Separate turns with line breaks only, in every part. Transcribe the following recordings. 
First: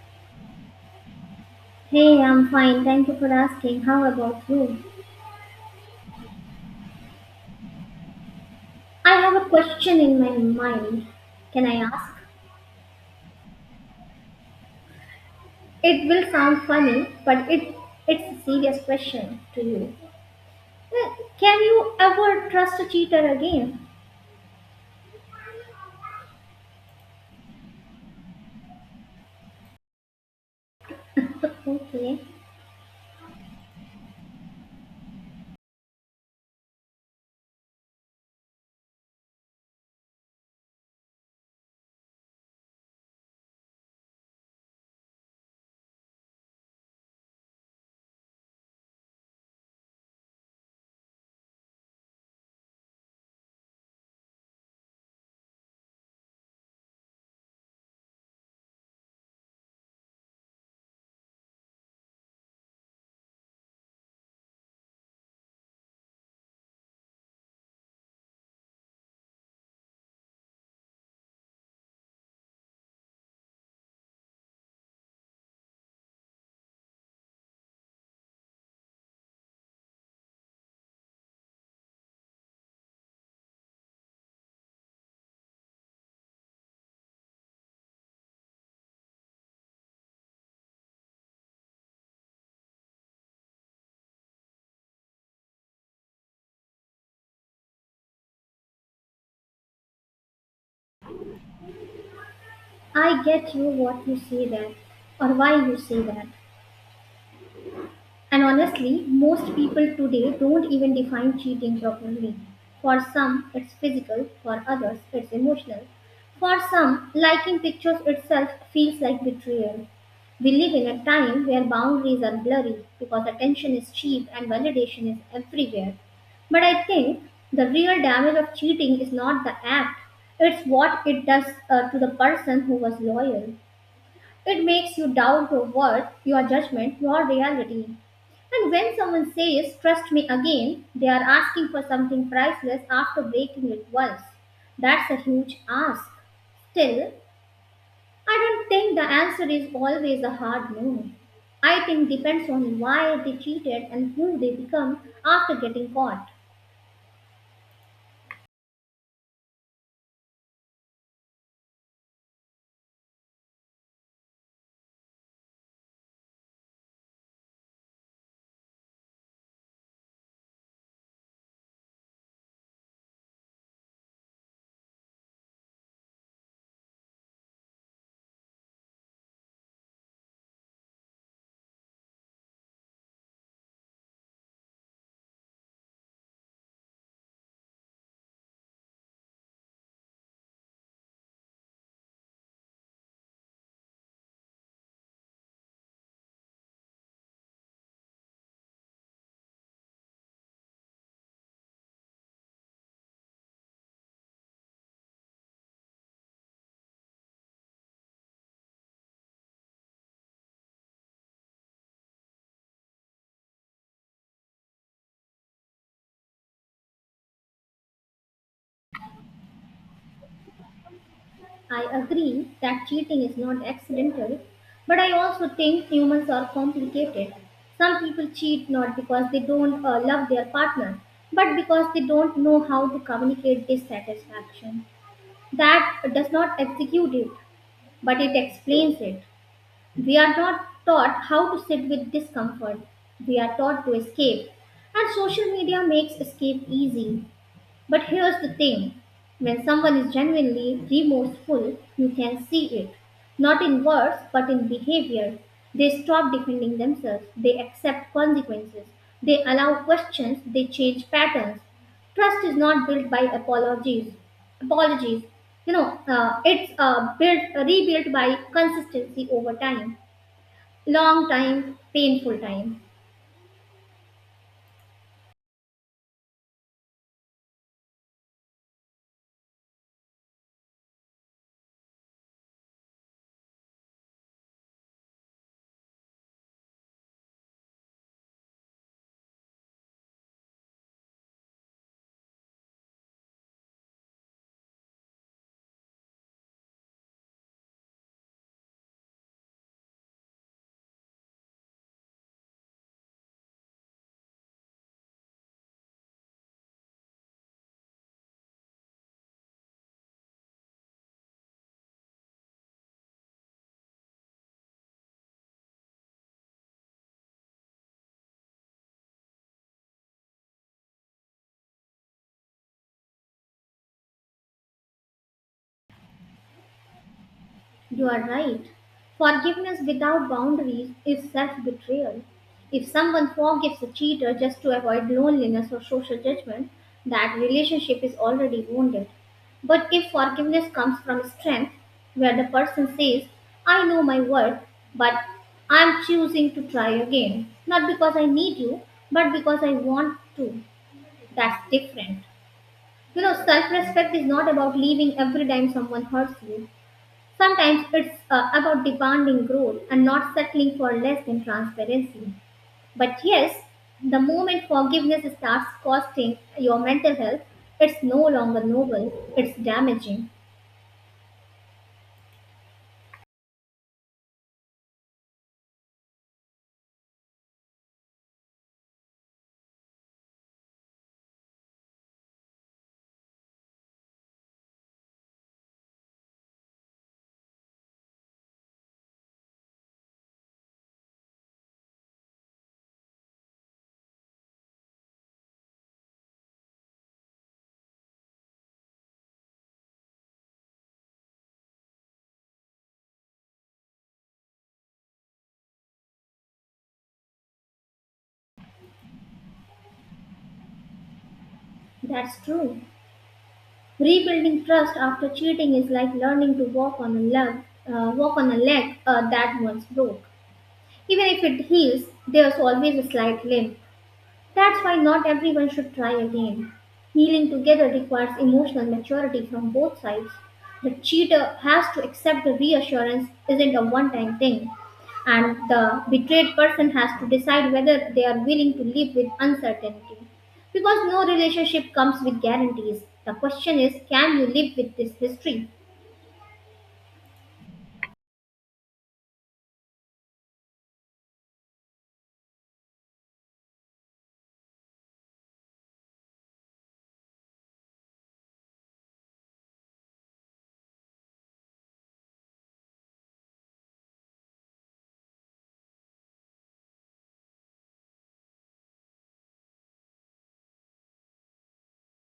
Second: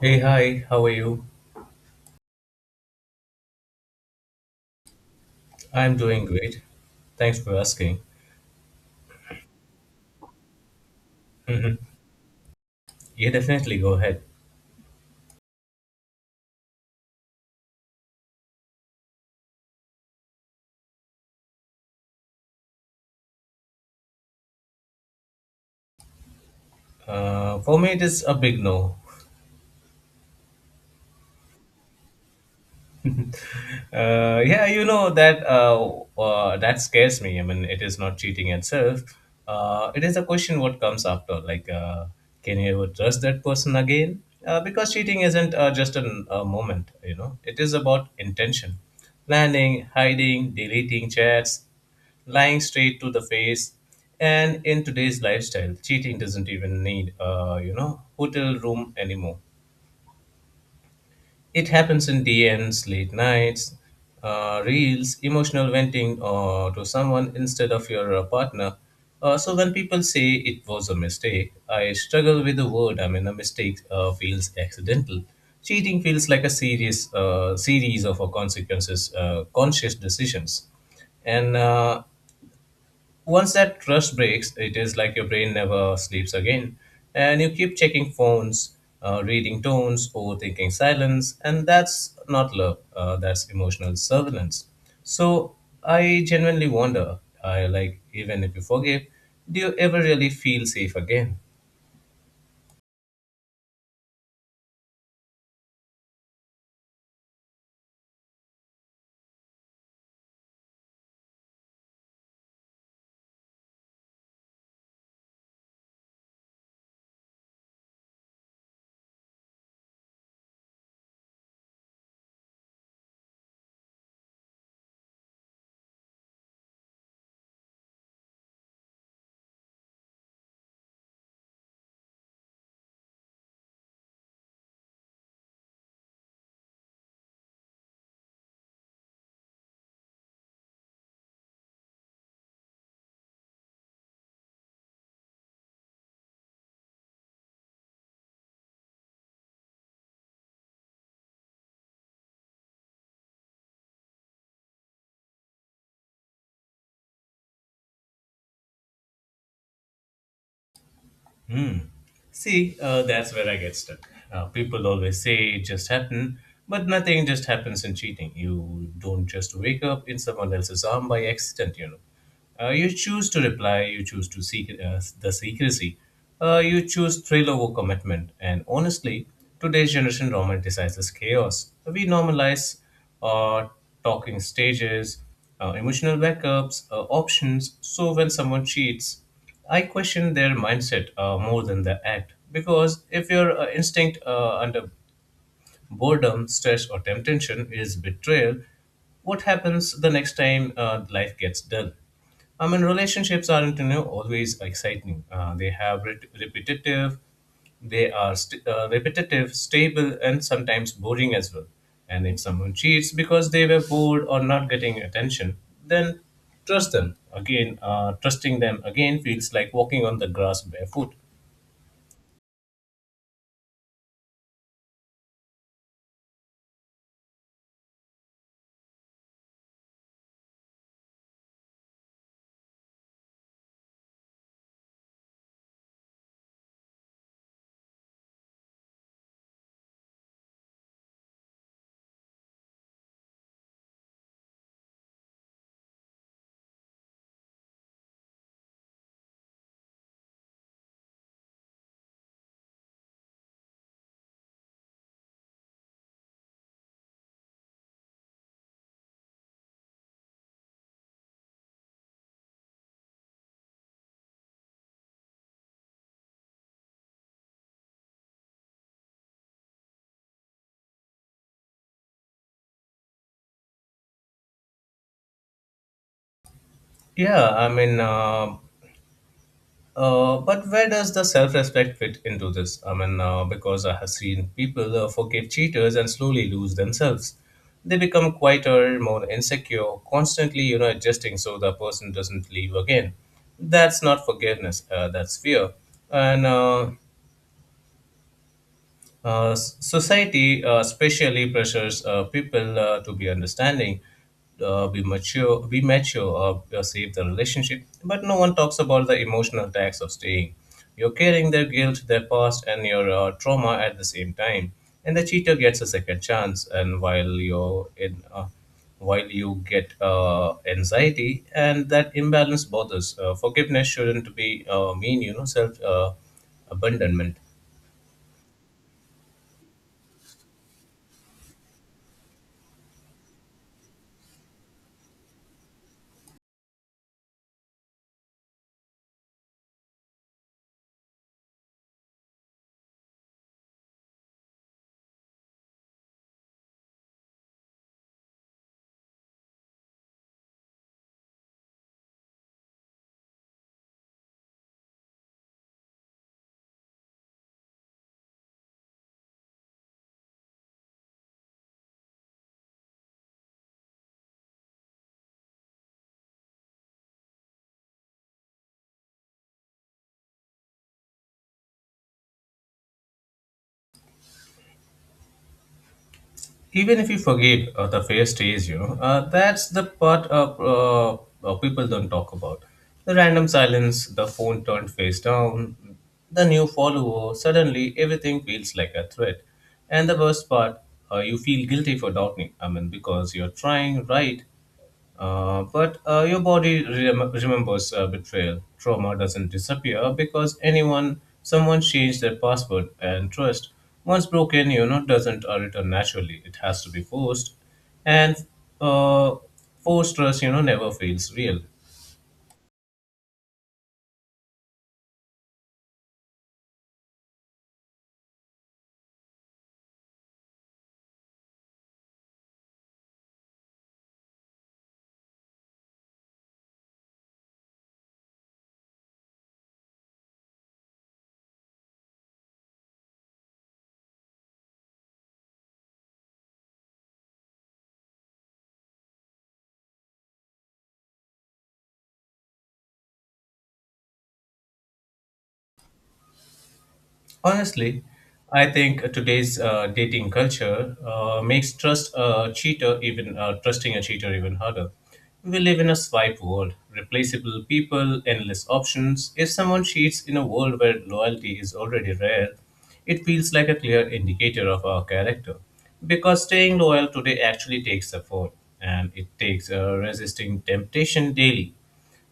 Hey, hi, how are you?
Hey, I'm fine. Thank you for asking. How about you?
I'm doing great. Thanks for asking.
I have a question in my mind. Can I
Mhm.
ask?
Yeah, definitely go ahead.
It will sound funny, but it's a serious question to you. Uh, Can you ever trust a cheater again?
For me, it is a big no.
Okay,
Yeah, you know that that scares me. I mean, it is not cheating itself. It is a question what comes after. Like, can you ever trust that person again? Because cheating isn't just a moment. It is about intention, planning, hiding, deleting chats, lying straight to the face. And in today's lifestyle, cheating doesn't even need, hotel room anymore. It happens in DNs, late nights, reels, emotional venting to someone instead of your partner. So when people say it was a mistake, I struggle with the word. I mean, a mistake feels accidental. Cheating feels like a serious series of consequences, conscious decisions, and once that trust breaks, it is like your brain never sleeps again. And you keep checking phones, reading tones, overthinking silence, and that's not love, that's emotional surveillance. So I genuinely wonder, I like, even if you forgive, do you ever really feel safe again?
I get you what you say there, or why you say that. And honestly, most people today don't even define cheating properly. For some, it's physical, for others, it's emotional. For some, liking pictures itself feels like betrayal. We live in a time where boundaries are blurry because attention is cheap and validation is everywhere. But I think the real damage of cheating is not the act, it's what it does to the person who was loyal. It makes you doubt your worth, your judgment, your reality. And when someone says, trust me again, they are asking for something priceless after breaking it once. That's a huge ask. Still, I don't think the answer is always a hard no. I think depends on why they cheated and who they become after getting caught.
Hmm. See, that's where I get stuck. People always say it just happened, but nothing just happens in cheating. You don't just wake up in someone else's arm by accident, you know. You choose to reply, you choose to seek the secrecy, you choose thrill over commitment. And honestly, today's generation romanticizes chaos. We normalize uh, talking stages, emotional backups, options. So when someone cheats, I question their mindset more than the act, because if your instinct under boredom, stress, or temptation is betrayal, what happens the next time life gets dull? I mean, relationships aren't, you know, always exciting. They have repetitive, they are repetitive, stable, and sometimes boring as well. And if someone cheats because they were bored or not getting attention, then trust them again. Trusting them again feels like walking on the grass barefoot.
I agree that cheating is not accidental, but I also think humans are complicated. Some people cheat not because they don't love their partner, but because they don't know how to communicate dissatisfaction. That does not execute it, but it explains it. We are not taught how to sit with discomfort, we are taught to escape. And social media makes escape easy. But here's the thing when someone is genuinely remorseful, you can see it. Not in words, but in behavior. They stop defending themselves, they accept consequences, they allow questions, they change patterns. Trust is not built by apologies. Apologies. It's built, rebuilt by consistency over time, long time, painful time.
Yeah, I mean, but where does the self-respect fit into this? I mean, because I have seen people forgive cheaters and slowly lose themselves. They become quieter, more insecure, constantly, adjusting so the person doesn't leave again. That's not forgiveness. That's fear. And society especially pressures people to be understanding, be mature, or save the relationship. But no one talks about the emotional tax of staying. You're carrying their guilt, their past, and your trauma at the same time. And the cheater gets a second chance. And while you get anxiety, and that imbalance bothers. Forgiveness shouldn't be mean, self abandonment.
You are right. Forgiveness without boundaries is self betrayal. If someone forgives a cheater just to avoid loneliness or social judgment, that relationship is already wounded. But if forgiveness comes from strength, where the person says, I know my worth, but I'm choosing to try again, not because I need you, but because I want to, that's different. You know, self respect is not about leaving every time someone hurts you. Sometimes it's about demanding growth and not settling for less than transparency. But yes, the moment forgiveness starts costing your mental health, it's no longer noble, it's damaging.
Even if you forgive, the fair stays, that's the part of, people don't talk about, the random silence, the phone turned face down, the new follower, suddenly everything feels like a threat, and the worst part, you feel guilty for doubting. I mean, because you're trying, right? But your body remembers betrayal. Trauma doesn't disappear because someone changed their password and trust. Once broken, doesn't return naturally. It has to be forced, and uh, forced trust, never feels real.
That's true. Rebuilding trust after cheating is like learning to walk on a leg, walk on a leg that once broke. Even if it heals, there's always a slight limp. That's why not everyone should try again. Healing together requires emotional maturity from both sides. The cheater has to accept the reassurance isn't a one time thing, and the betrayed person has to decide whether they are willing to live with uncertainty. Because no relationship comes with guarantees. The question is can you live with this history?
Honestly, I think today's dating culture makes trusting a cheater even harder. We live in a swipe world, replaceable people, endless options. If someone cheats in a world where loyalty is already rare, it feels like a clear indicator of our character. Because staying loyal today actually takes effort, and it takes resisting temptation daily.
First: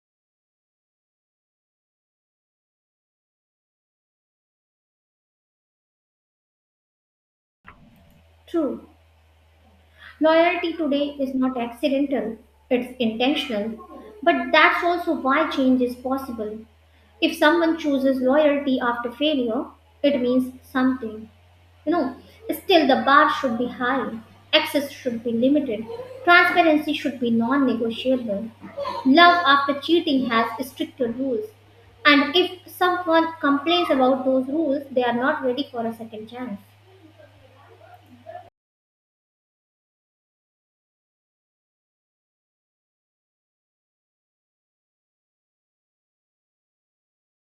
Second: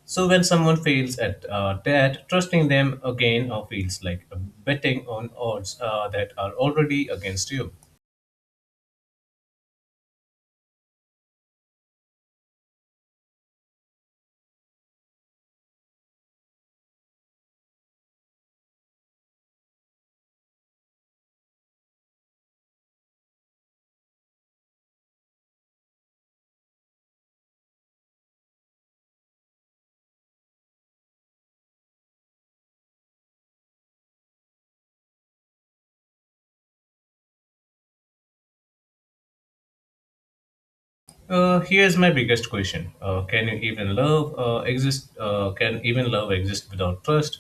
So when someone fails at that, trusting them again feels like betting on odds that are already against you.
True. Loyalty today is not accidental, it's intentional. But that's also why change is possible. If someone chooses loyalty after failure, it means something. You know, still the bar should be high, access should be limited, transparency should be non negotiable. Love after cheating has stricter rules. And if someone complains about those rules, they are not ready for a second chance.
Here's my biggest question: can you even love exist? Can even love exist without trust?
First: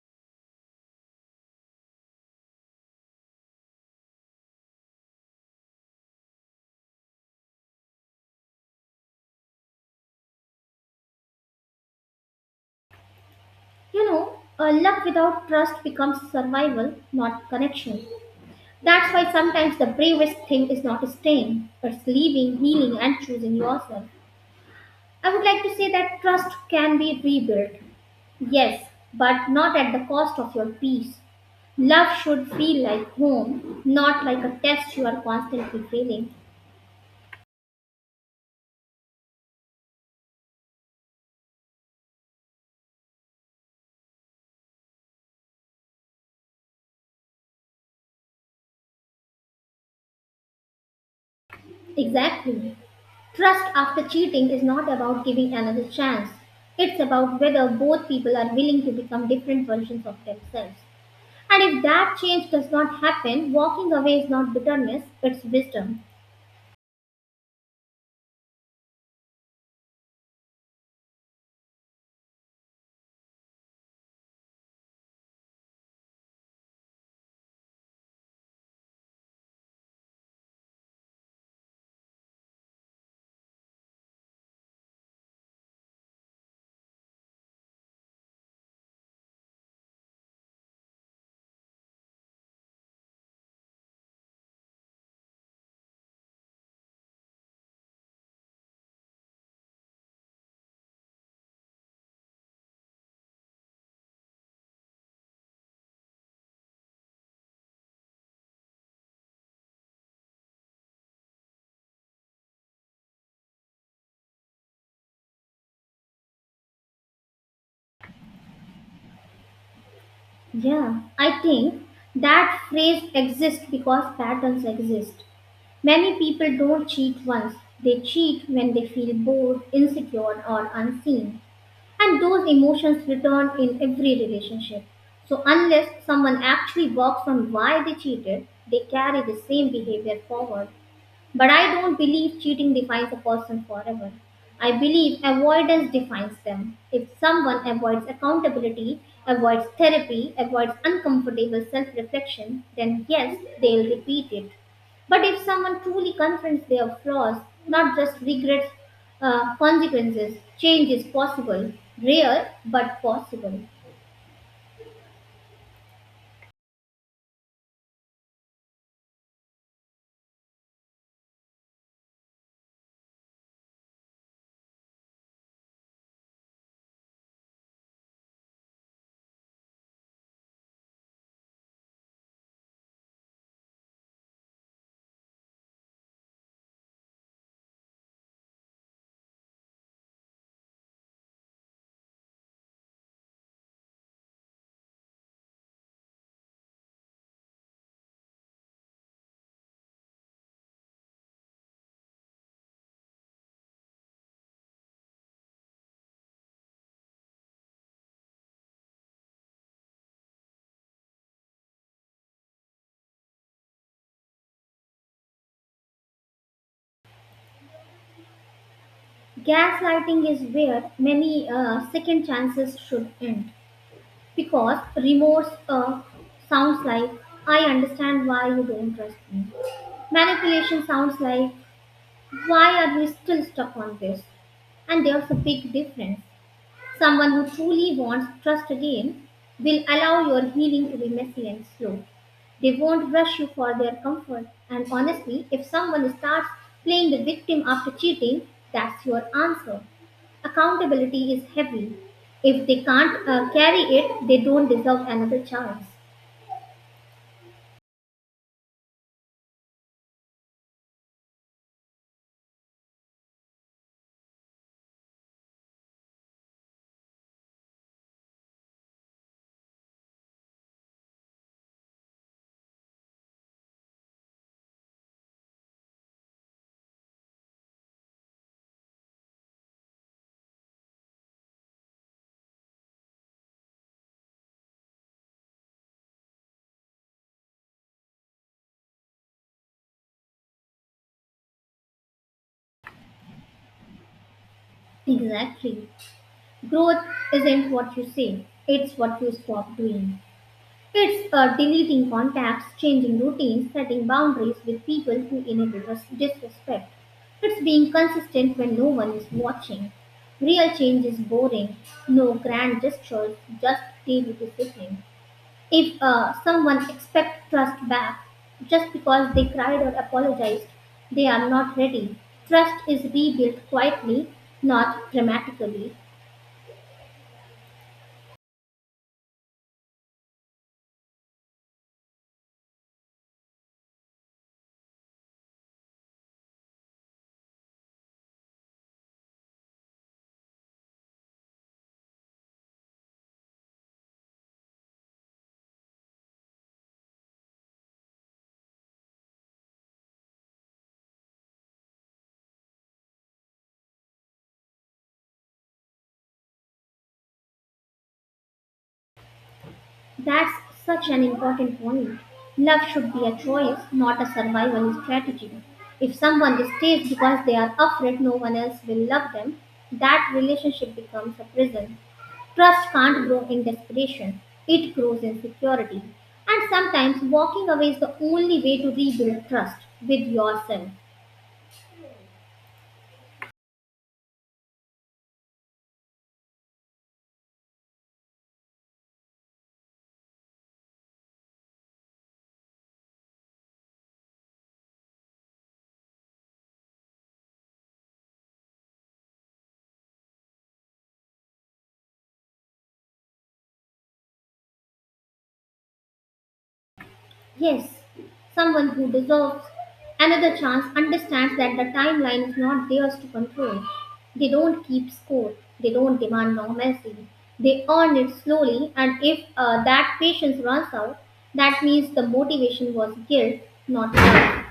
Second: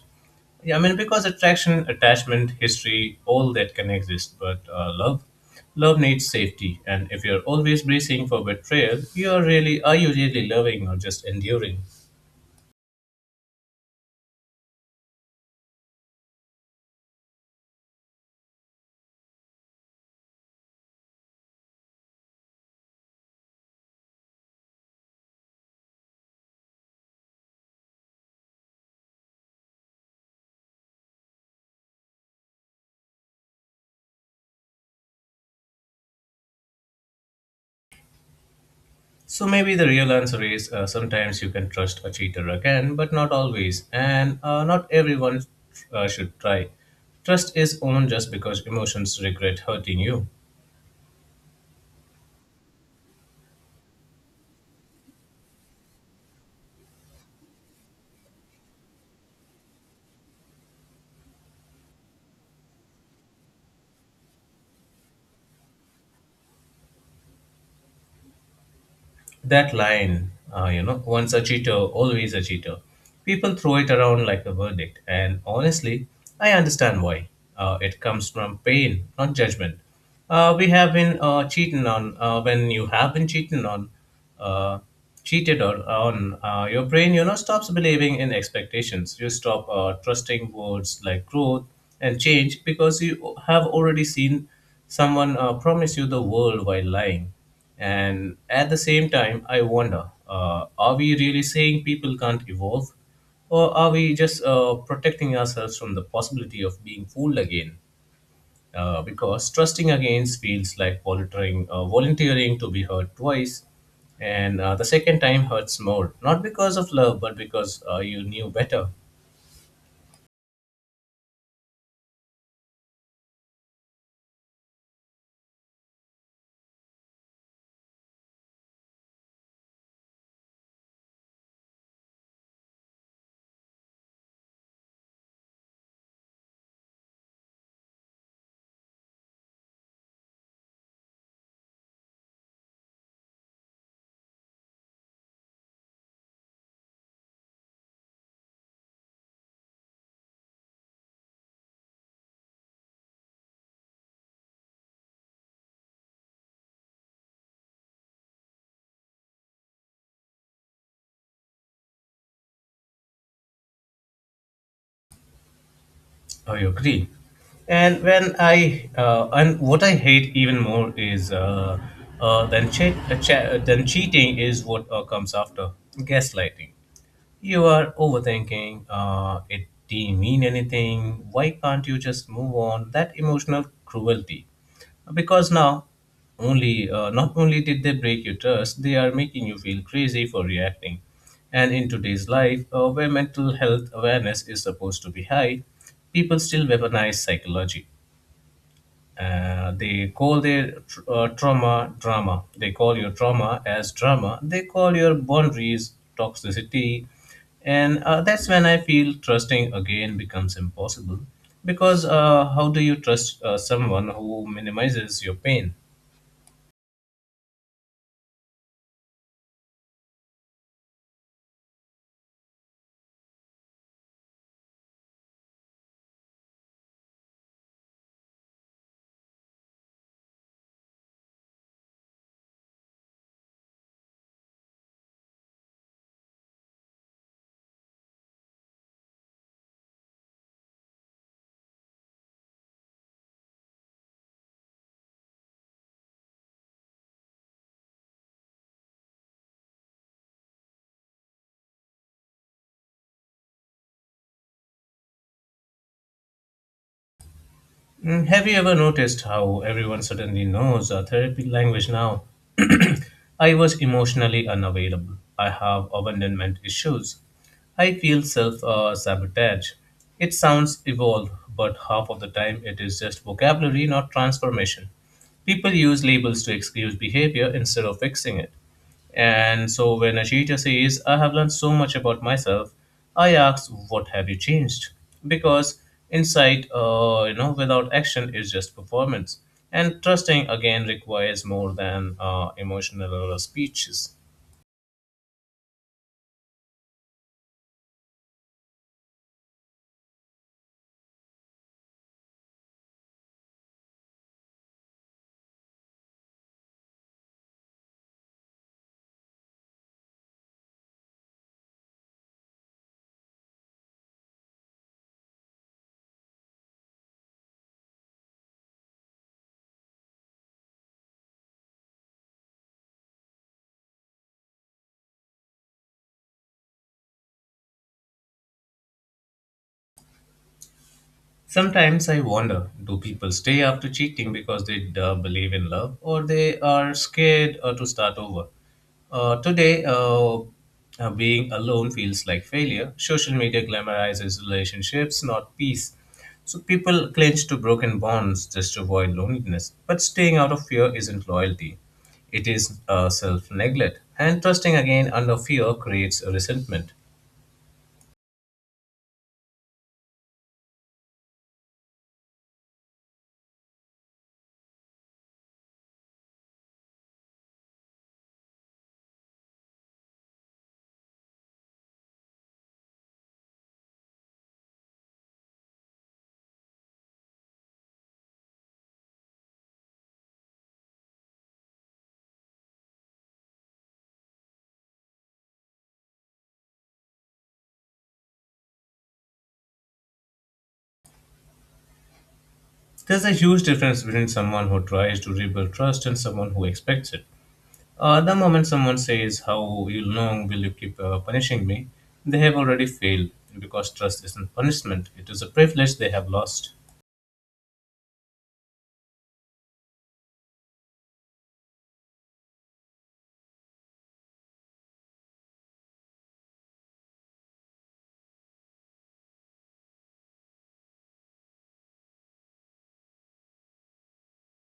Yeah, I mean, because attraction, attachment, history, all that can exist, but love, needs safety. And if you're always bracing for betrayal, you are really are you really loving or just enduring?
You know, a love without trust becomes survival, not connection. That's why sometimes the bravest thing is not staying, but it's leaving, healing, and choosing yourself. I would like to say that trust can be rebuilt. Yes, but not at the cost of your peace. Love should feel like home, not like a test you are constantly failing.
So maybe the real answer is sometimes you can trust a cheater again, but not always, and not everyone should try. Trust is owned just because emotions regret hurting you.
Exactly. Trust after cheating is not about giving another chance. It's about whether both people are willing to become different versions of themselves. And if that change does not happen, walking away is not bitterness, it's wisdom.
That line, once a cheater, always a cheater. People throw it around like a verdict, and honestly, I understand why. It comes from pain, not judgment. We have been cheating on. When you have been cheated on, uh, cheated or on, your brain, stops believing in expectations. You stop trusting words like growth and change because you have already seen someone promise you the world while lying. And at the same time, I wonder, are we really saying people can't evolve? Or are we just protecting ourselves from the possibility of being fooled again? Because trusting against feels like volunteering to be hurt twice, and the second time hurts more. Not because of love, but because you knew better.
Yeah, I think that phrase exists because patterns exist. Many people don't cheat once, they cheat when they feel bored, insecure, or unseen. And those emotions return in every relationship. So, unless someone actually works on why they cheated, they carry the same behavior forward. But I don't believe cheating defines a person forever. I believe avoidance defines them. If someone avoids accountability, avoids therapy, avoids uncomfortable self reflection, then yes, they'll repeat it. But if someone truly confronts their flaws, not just regrets consequences, change is possible. Rare, but possible.
I agree. And what I hate even more is than cheat che- than cheating is what comes after — gaslighting. You are overthinking. It didn't mean anything. Why can't you just move on? That emotional cruelty, because now only not only did they break your trust, they are making you feel crazy for reacting. And in today's life, where mental health awareness is supposed to be high, people still weaponize psychology, they call their trauma drama, they call your trauma as drama, they call your boundaries toxicity, and that's when I feel trusting again becomes impossible, because how do you trust someone who minimizes your pain?
Gaslighting is where many second chances should end. Because remorse sounds like, I understand why you don't trust me. Manipulation sounds like, why are we still stuck on this? And there's a big difference. Someone who truly wants trust again will allow your healing to be messy and slow. They won't rush you for their comfort. And honestly, if someone starts playing the victim after cheating, that's your answer. Accountability is heavy. If they can't carry it, they don't deserve another chance.
Have you ever noticed how everyone suddenly knows a therapy language now? I was emotionally unavailable. I have abandonment issues. I feel self sabotage. It sounds evolved, but half of the time it is just vocabulary, not transformation. People use labels to excuse behavior instead of fixing it. And so when a teacher says, I have learned so much about myself, I ask, what have you changed? Because insight, without action is just performance. And trusting again requires more than emotional speeches.
Exactly. Growth isn't what you say, it's what you stop doing. It's deleting contacts, changing routines, setting boundaries with people who inhibit us disrespect. It's being consistent when no one is watching. Real change is boring. No grand gestures, just daily discipline. If someone expects trust back just because they cried or apologized, they are not ready. Trust is rebuilt quietly, not dramatically.
Sometimes I wonder, do people stay after cheating because they believe in love, or they are scared to start over? Today, being alone feels like failure. Social media glamorizes relationships, not peace. So people cling to broken bonds just to avoid loneliness. But staying out of fear isn't loyalty, it is self neglect. And trusting again under fear creates resentment.
That's such an important point. Love should be a choice, not a survival strategy. If someone stays because they are afraid no one else will love them, that relationship becomes a prison. Trust can't grow in desperation, it grows in security. And sometimes walking away is the only way to rebuild trust with yourself.
There's a huge difference between someone who tries to rebuild trust and someone who expects it. The moment someone says, how long will you keep punishing me? They have already failed because trust isn't punishment, it is a privilege they have lost.
Yes, someone who deserves another chance understands that the timeline is not theirs to control. They don't keep score, they don't demand normalcy. They earn it slowly, and if that patience runs out, that means the motivation was guilt, not love.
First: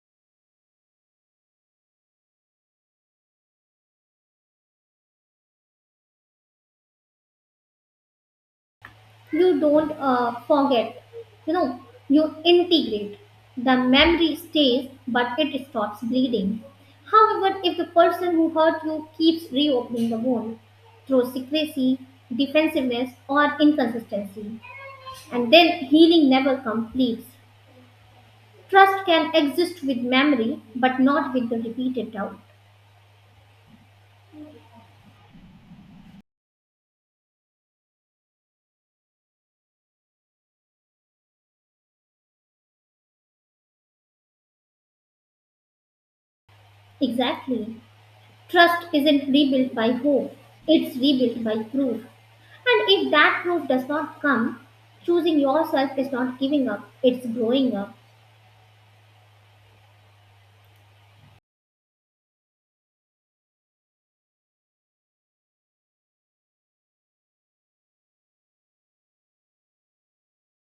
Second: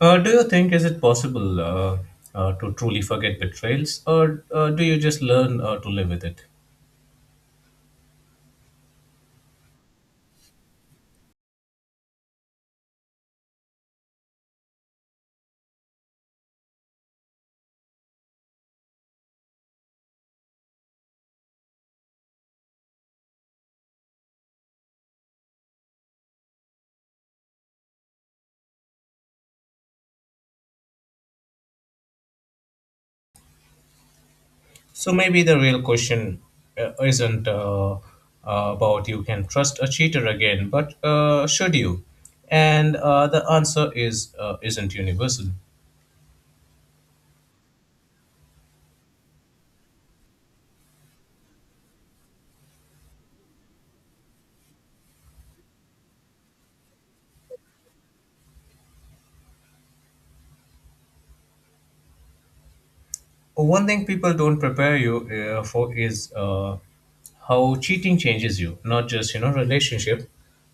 Do you think, is it possible to truly forget betrayals, or do you just learn to live with it?
You don't forget, you know, you integrate. The memory stays but it stops bleeding. However, if the person who hurt you keeps reopening the wound through secrecy, defensiveness or inconsistency, and then healing never completes. Trust can exist with memory but not with the repeated doubt.
So maybe the real question isn't about, you can trust a cheater again, but should you? And the answer is isn't universal.
Exactly. Trust isn't rebuilt by hope, it's rebuilt by proof. And if that proof does not come, choosing yourself is not giving up, it's growing up.
One thing people don't prepare you for is how cheating changes you, not just relationship,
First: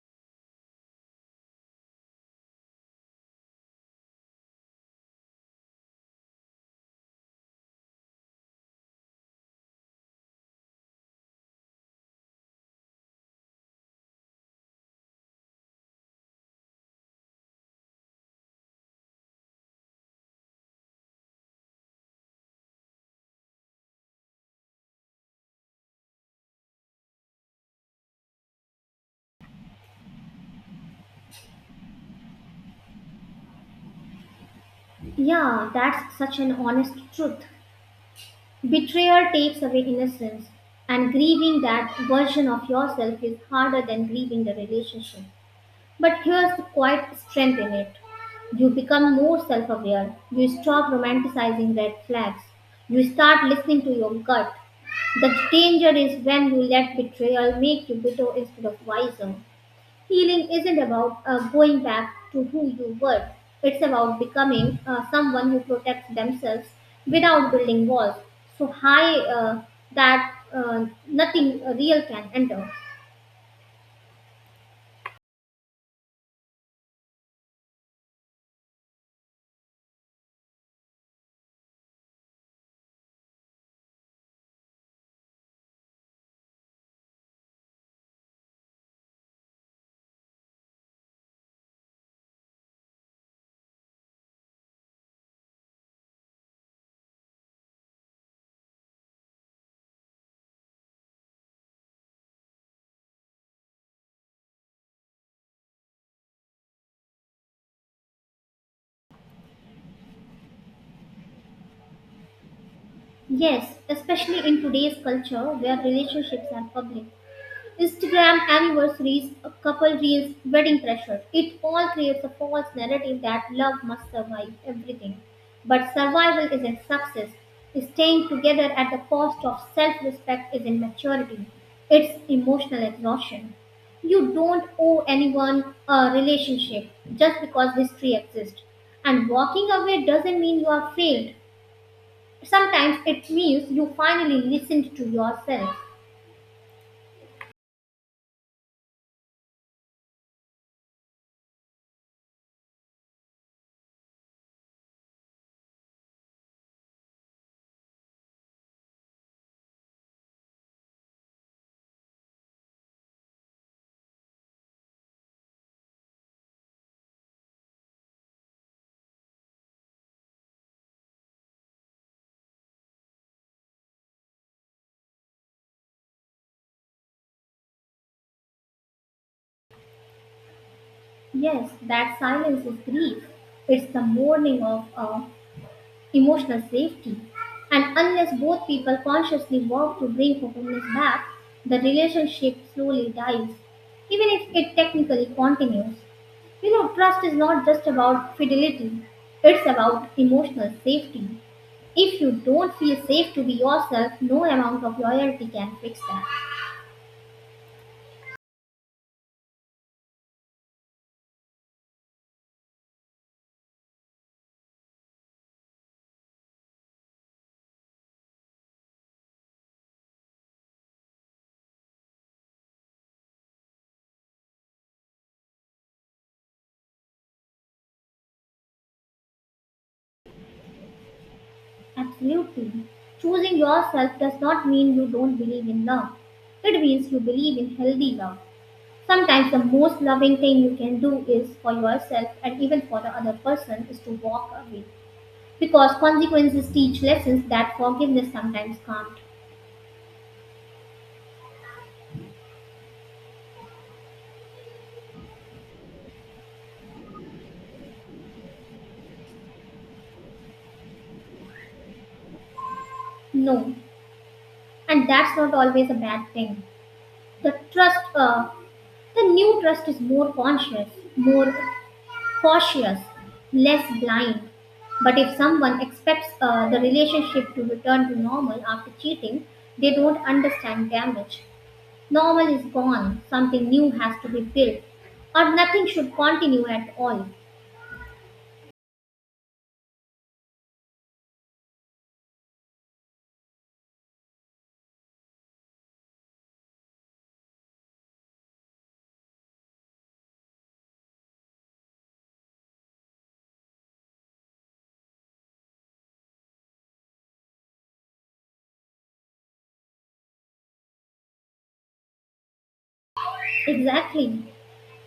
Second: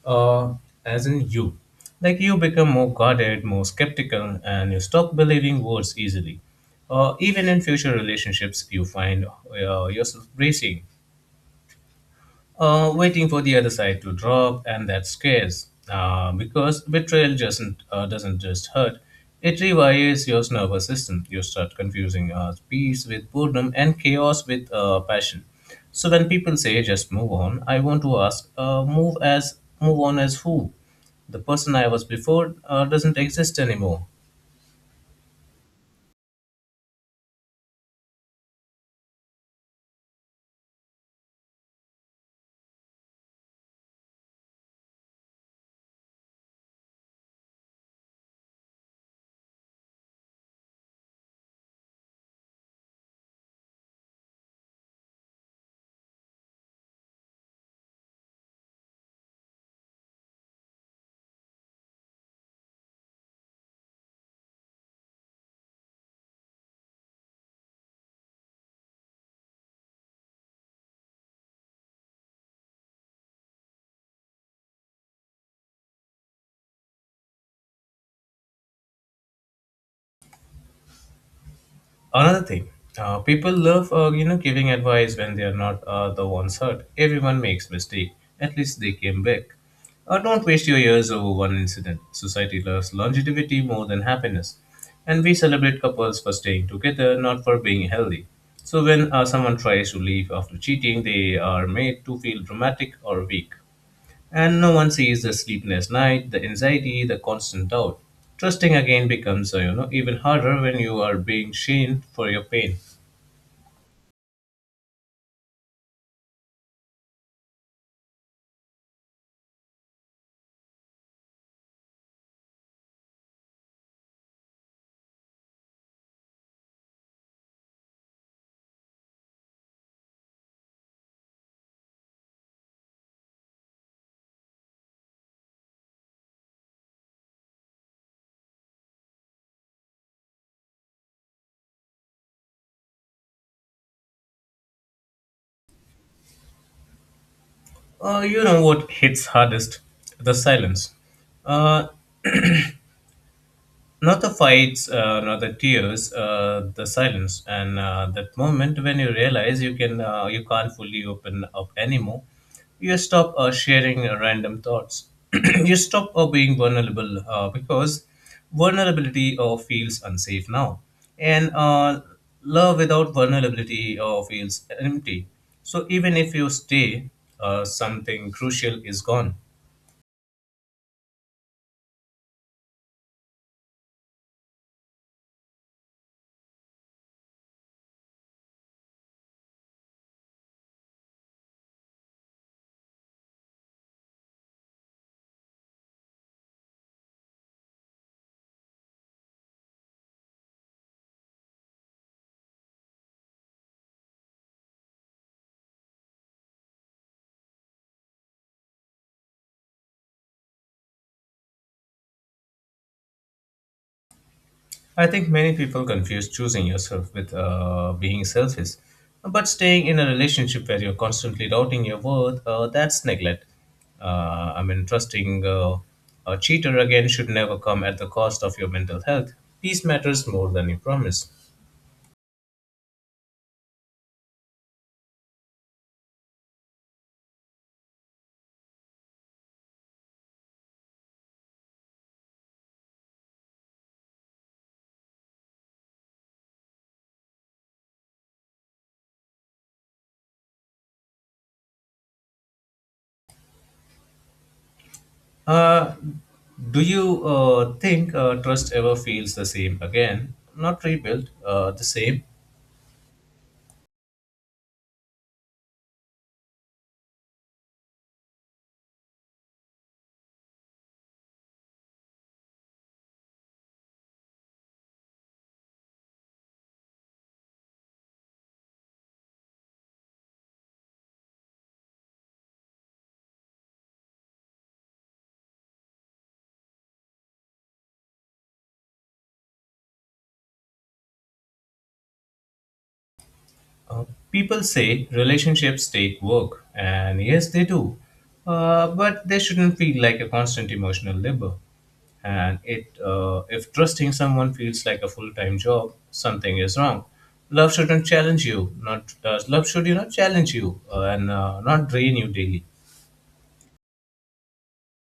uh, as in you. Like, you become more guarded, more skeptical, and you stop believing words easily. Even in future relationships, you find yourself bracing, waiting for the other side to drop, and that scares. Because betrayal doesn't just hurt; it rewires your nervous system. You start confusing peace with boredom and chaos with passion. So when people say "just move on," I want to ask, Move on as who? The person I was before doesn't exist anymore."
Yeah, that's such an honest truth. Betrayal takes away innocence, and grieving that version of yourself is harder than grieving the relationship. But here's the quiet strength in it: you become more self aware, you stop romanticizing red flags, you start listening to your gut. The danger is when you let betrayal make you bitter instead of wiser. Healing isn't about going back to who you were, it's about becoming someone who protects themselves without building walls. So high that nothing real can enter.
Another thing, people love giving advice when they are not the ones hurt. Everyone makes mistake. At least they came back. Don't waste your years over one incident. Society loves longevity more than happiness, and we celebrate couples for staying together, not for being healthy. So when someone tries to leave after cheating, they are made to feel dramatic or weak. And no one sees the sleepless night, the anxiety, the constant doubt. Trusting again becomes, even harder when you are being shamed for your pain.
Yes, especially in today's culture where relationships are public. Instagram anniversaries, a couple reels, wedding pressure. It all creates a false narrative that love must survive everything. But survival isn't success. Staying together at the cost of self respect is immaturity. It's emotional exhaustion. You don't owe anyone a relationship just because history exists. And walking away doesn't mean you are failed. Sometimes it means you finally listened to yourself.
You know what hits hardest? The silence. Uh, not the fights, not the tears, the silence, and that moment when you realize you can't fully open up anymore, you stop sharing random thoughts. You stop being vulnerable because vulnerability feels unsafe now, and love without vulnerability feels empty. So even if you stay, something crucial is gone.
Yes, that silence is grief. It's the mourning of emotional safety. And unless both people consciously work to bring openness back, the relationship slowly dies, even if it technically continues. You know, trust is not just about fidelity, it's about emotional safety. If you don't feel safe to be yourself, no amount of loyalty can fix that.
I think many people confuse choosing yourself with being selfish. But staying in a relationship where you're constantly doubting your worth, that's neglect. I mean, trusting a cheater again should never come at the cost of your mental health. Peace matters more than you promise.
Absolutely. Choosing yourself does not mean you don't believe in love. It means you believe in healthy love. Sometimes the most loving thing you can do is for yourself and even for the other person is to walk away. Because consequences teach lessons that forgiveness sometimes can't.
Uh, do you think trust ever feels the same again? Not rebuilt, the same.
No. And that's not always a bad thing. The trust, the new trust is more conscious, more cautious, less blind. But if someone expects the relationship to return to normal after cheating, they don't understand damage. Normal is gone, something new has to be built, or nothing should continue at all.
Uh, people say relationships take work, and yes, they do, but they shouldn't feel like a constant emotional labor. And if trusting someone feels like a full-time job, something is wrong. Love shouldn't challenge you. Not Love should, challenge you and not drain you daily.
Exactly.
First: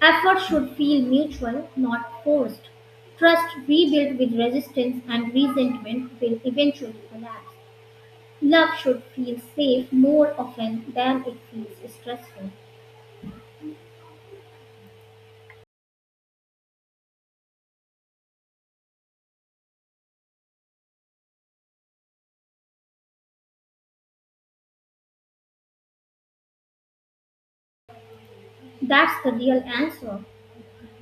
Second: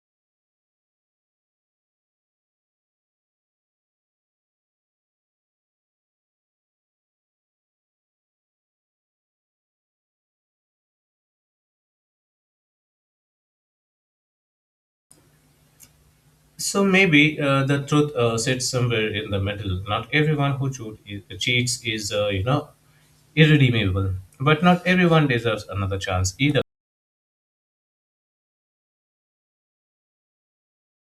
Effort should feel mutual, not forced. Trust rebuilt with resistance and resentment will eventually collapse. Love should feel safe more often than it feels stressful.
So maybe the truth sits somewhere in the middle. Not everyone who cheats is, irredeemable, but not everyone deserves another chance either.
That's the real answer.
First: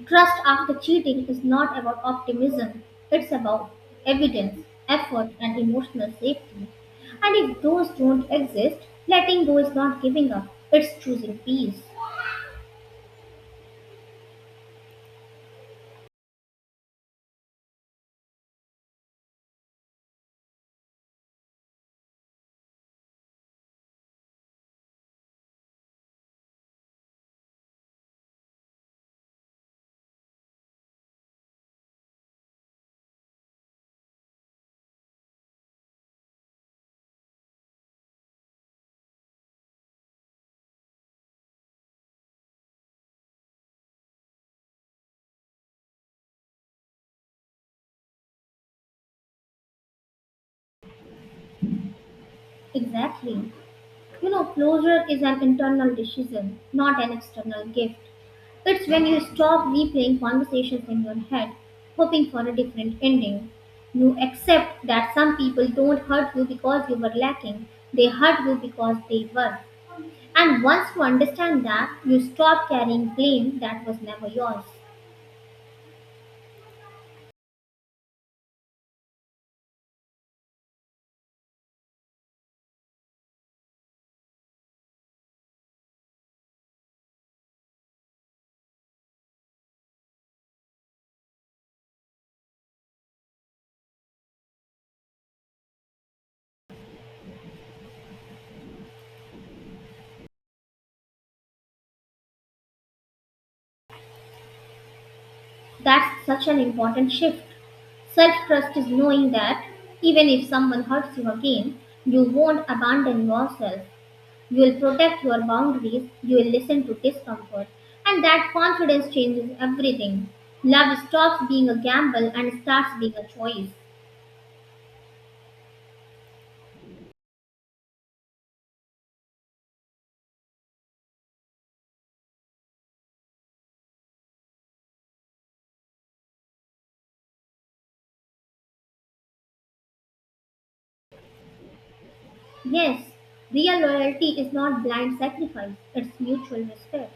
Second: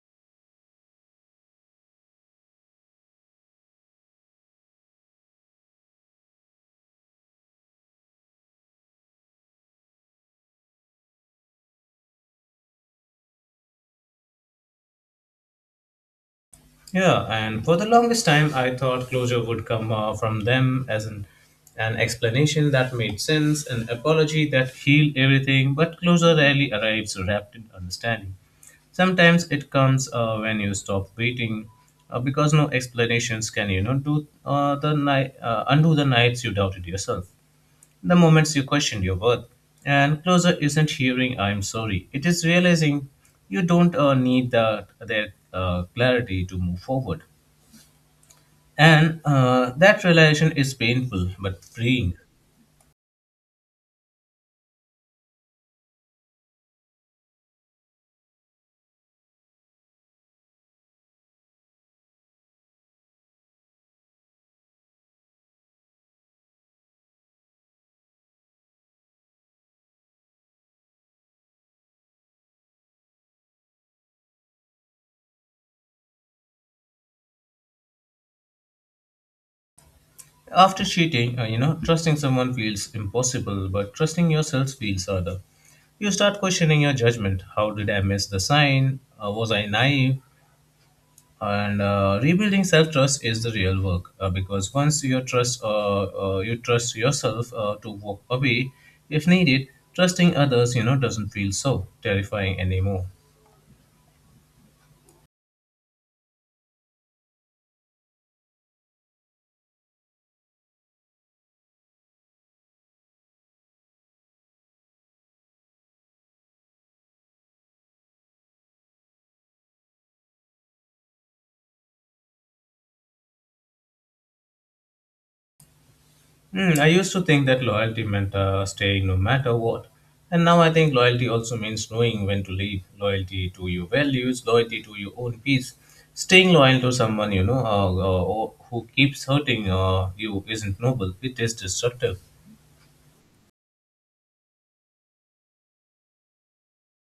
Trust after cheating is not about optimism, it's about evidence, effort, and emotional safety. And if those don't exist, letting go is not giving up, it's choosing peace.
Yeah, and for the longest time, I thought closure would come from them, as an explanation that made sense, an apology that healed everything, but closure rarely arrives wrapped in understanding. Sometimes it comes when you stop waiting, because no explanations can, undo the nights you doubted yourself. The moments you question your worth. And closure isn't hearing I'm sorry. It is realizing you don't need that clarity to move forward. And that realization is painful but freeing.
Exactly. You know, closure is an internal decision, not an external gift. It's when you stop replaying conversations in your head, hoping for a different ending. You accept that some people don't hurt you because you were lacking, they hurt you because they were. And once you understand that, you stop carrying blame that was never yours.
After cheating, trusting someone feels impossible, but trusting yourself feels harder. You start questioning your judgment. How did I miss the sign? Was I naive? And rebuilding self trust is the real work because once you trust yourself to walk away if needed. Trusting others, doesn't feel so terrifying anymore.
That's such an important shift. Self trust is knowing that even if someone hurts you again, you won't abandon yourself. You'll protect your boundaries, you'll listen to discomfort, and that confidence changes everything. Love stops being a gamble and starts being a choice.
Hmm, I used to think that loyalty meant staying no matter what. And now I think loyalty also means knowing when to leave, loyalty to your values, loyalty to your own peace. Staying loyal to someone, who keeps hurting you, isn't noble, it is destructive.
Yes, real loyalty is not blind sacrifice, it's mutual respect.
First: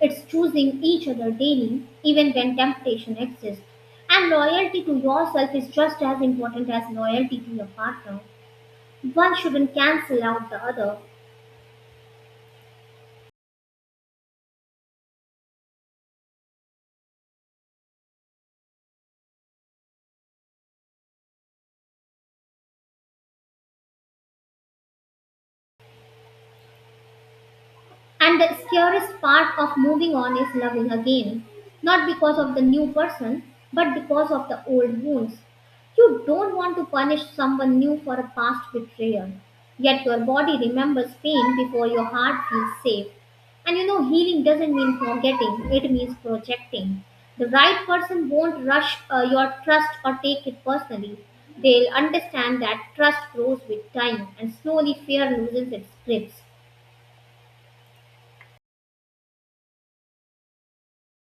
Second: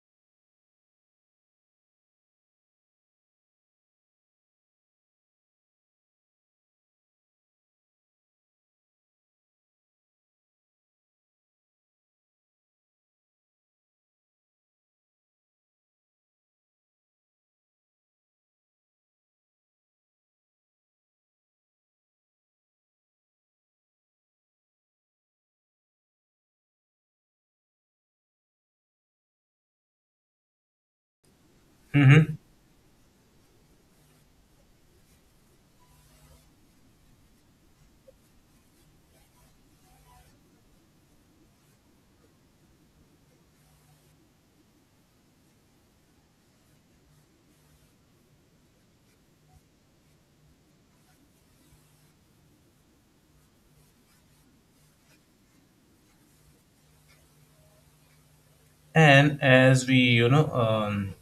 It's choosing each other daily, even when temptation exists. And loyalty to yourself is just as important as loyalty to your partner. One shouldn't cancel out the other. And the scariest part of moving on is loving again, not
Mhm.
because of the new person, but because of the old wounds. You don't want to punish someone new for a past betrayal. Yet your body remembers pain before your heart feels safe. And you know, healing doesn't mean forgetting, it means projecting. The right person won't rush your trust or take it personally. They'll understand that trust grows with time and slowly fear loses its grips.
And as we, you know, um,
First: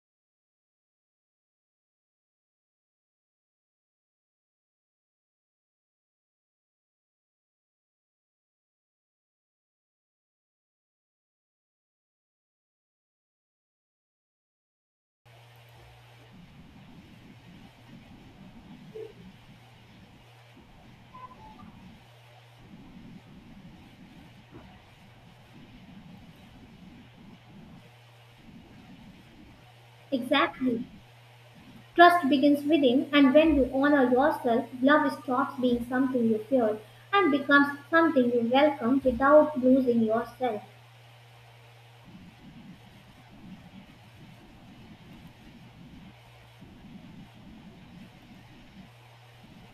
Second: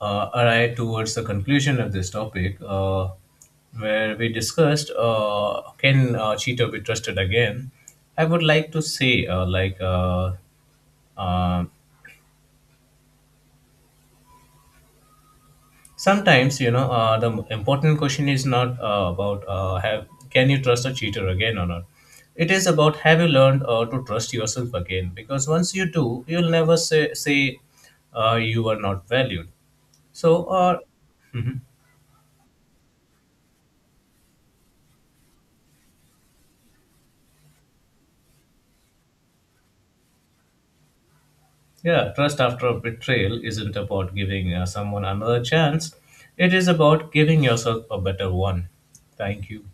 uh, arrive towards the conclusion of this topic, where we discussed, can cheater be trusted again, I would like to say, like, uh, sometimes, the important question is not about, have, can you trust a cheater again or not. It is about, have you learned to trust yourself again, because once you do, you'll never say you were not valued. So,
Exactly.
mhm.
Trust begins within, and when you honor yourself, love stops being something you fear and becomes something you welcome without losing yourself.
Yeah, trust after a betrayal isn't about giving someone another chance. It is about giving yourself a better one. Thank you.